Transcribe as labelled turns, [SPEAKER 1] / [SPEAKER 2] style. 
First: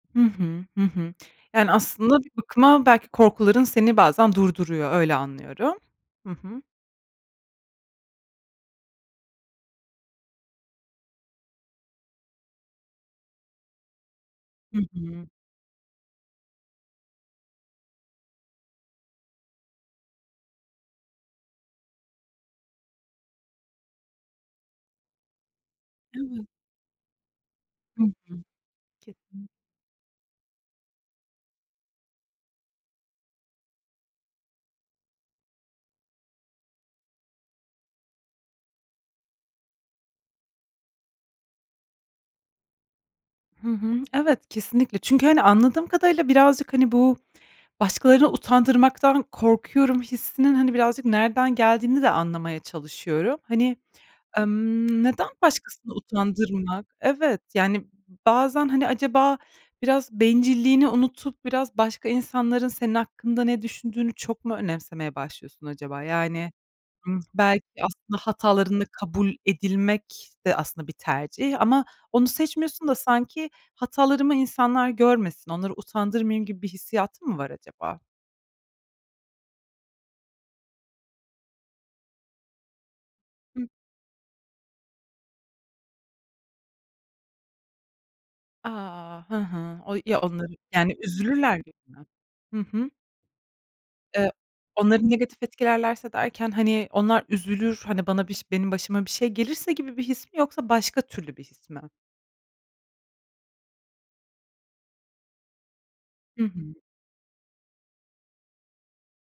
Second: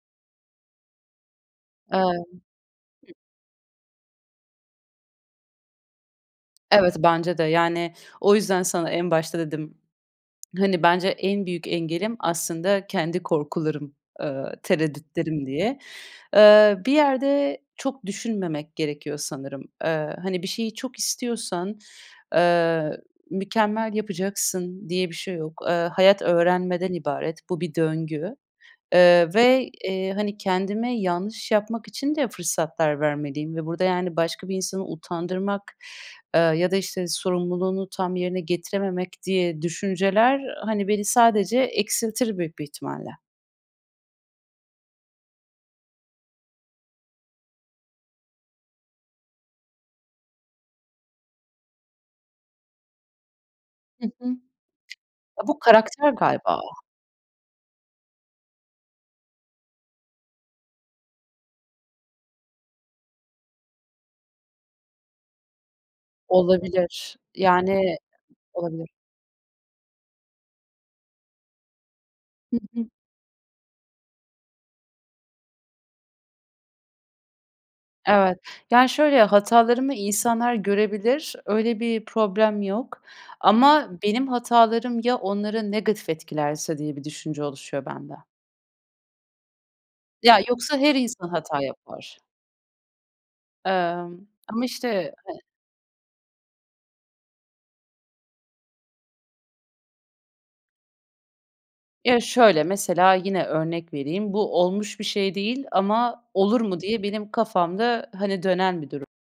[SPEAKER 1] Hı hı, hı hı. Yani
[SPEAKER 2] Evet.
[SPEAKER 1] aslında bir bakıma belki
[SPEAKER 2] Hı.
[SPEAKER 1] korkuların seni bazen durduruyor, öyle anlıyorum. Hı hı.
[SPEAKER 2] Evet, bence de. Yani, o yüzden sana en başta dedim, hani, bence en büyük engelim aslında kendi korkularım, eee,
[SPEAKER 1] Hı hı.
[SPEAKER 2] tereddütlerim diye. Eee, bir yerde çok düşünmemek gerekiyor sanırım. Eee, hani, bir şeyi çok istiyorsan, eee, mükemmel yapacaksın diye bir şey yok. Eee, hayat
[SPEAKER 1] Evet.
[SPEAKER 2] öğrenmeden ibaret. Bu bir
[SPEAKER 1] Hı hı.
[SPEAKER 2] döngü, ııı,
[SPEAKER 1] Kesinlik
[SPEAKER 2] ve, eee, hani, kendime yanlış yapmak için de fırsatlar vermeliyim ve burada yani başka bir insanı utandırmak, ııı, ya da işte sorumluluğunu tam yerine getirememek diye düşünceler, ııı, hani beni sadece eksiltir büyük bir ihtimalle.
[SPEAKER 1] Hı hı. Evet, kesinlikle. Çünkü, hani, anladığım kadarıyla birazcık, hani, bu başkalarını utandırmaktan korkuyorum hissinin hani birazcık nereden geldiğini de anlamaya çalışıyorum. Hani,
[SPEAKER 2] Hı hı.
[SPEAKER 1] emm, neden
[SPEAKER 2] Ya, bu
[SPEAKER 1] başkasını
[SPEAKER 2] karakter galiba
[SPEAKER 1] utandırmak? Evet, yani, bazen, hani, acaba biraz bencilliğini unutup biraz başka insanların senin hakkında ne düşündüğünü çok mu önemsemeye başlıyorsun acaba? Yani,
[SPEAKER 2] Olabilir.
[SPEAKER 1] ımm, belki
[SPEAKER 2] Yani
[SPEAKER 1] aslında hatalarınla
[SPEAKER 2] olabilir.
[SPEAKER 1] kabul edilmek de aslında bir tercih ama onu
[SPEAKER 2] Hı hı.
[SPEAKER 1] seçmiyorsun da sanki hatalarımı insanlar görmesin, onları utandırmayayım gibi bir hissiyatın mı var acaba?
[SPEAKER 2] Evet, yani, şöyle, hatalarımı insanlar görebilir. Öyle bir problem yok
[SPEAKER 1] Hı.
[SPEAKER 2] ama benim hatalarım ya onları negatif etkilerse diye bir düşünce oluşuyor bende.
[SPEAKER 1] A. Hı hı. O ya
[SPEAKER 2] Ya,
[SPEAKER 1] onlar,
[SPEAKER 2] yoksa
[SPEAKER 1] yani
[SPEAKER 2] her insan
[SPEAKER 1] üzülürler
[SPEAKER 2] hata
[SPEAKER 1] gibi mi?
[SPEAKER 2] yapar.
[SPEAKER 1] Hı hı.
[SPEAKER 2] Emm,
[SPEAKER 1] E
[SPEAKER 2] ama
[SPEAKER 1] onları
[SPEAKER 2] işte he
[SPEAKER 1] negatif etkilerlerse derken, hani, onlar üzülür, hani bana biş benim başıma bir şey gelirse gibi bir his mi yoksa başka türlü bir his mi?
[SPEAKER 2] Ya şöyle, mesela yine örnek vereyim, bu olmuş bir şey değil ama
[SPEAKER 1] Hı
[SPEAKER 2] olur mu
[SPEAKER 1] hı.
[SPEAKER 2] diye benim kafamda, hani, dönen bir durum.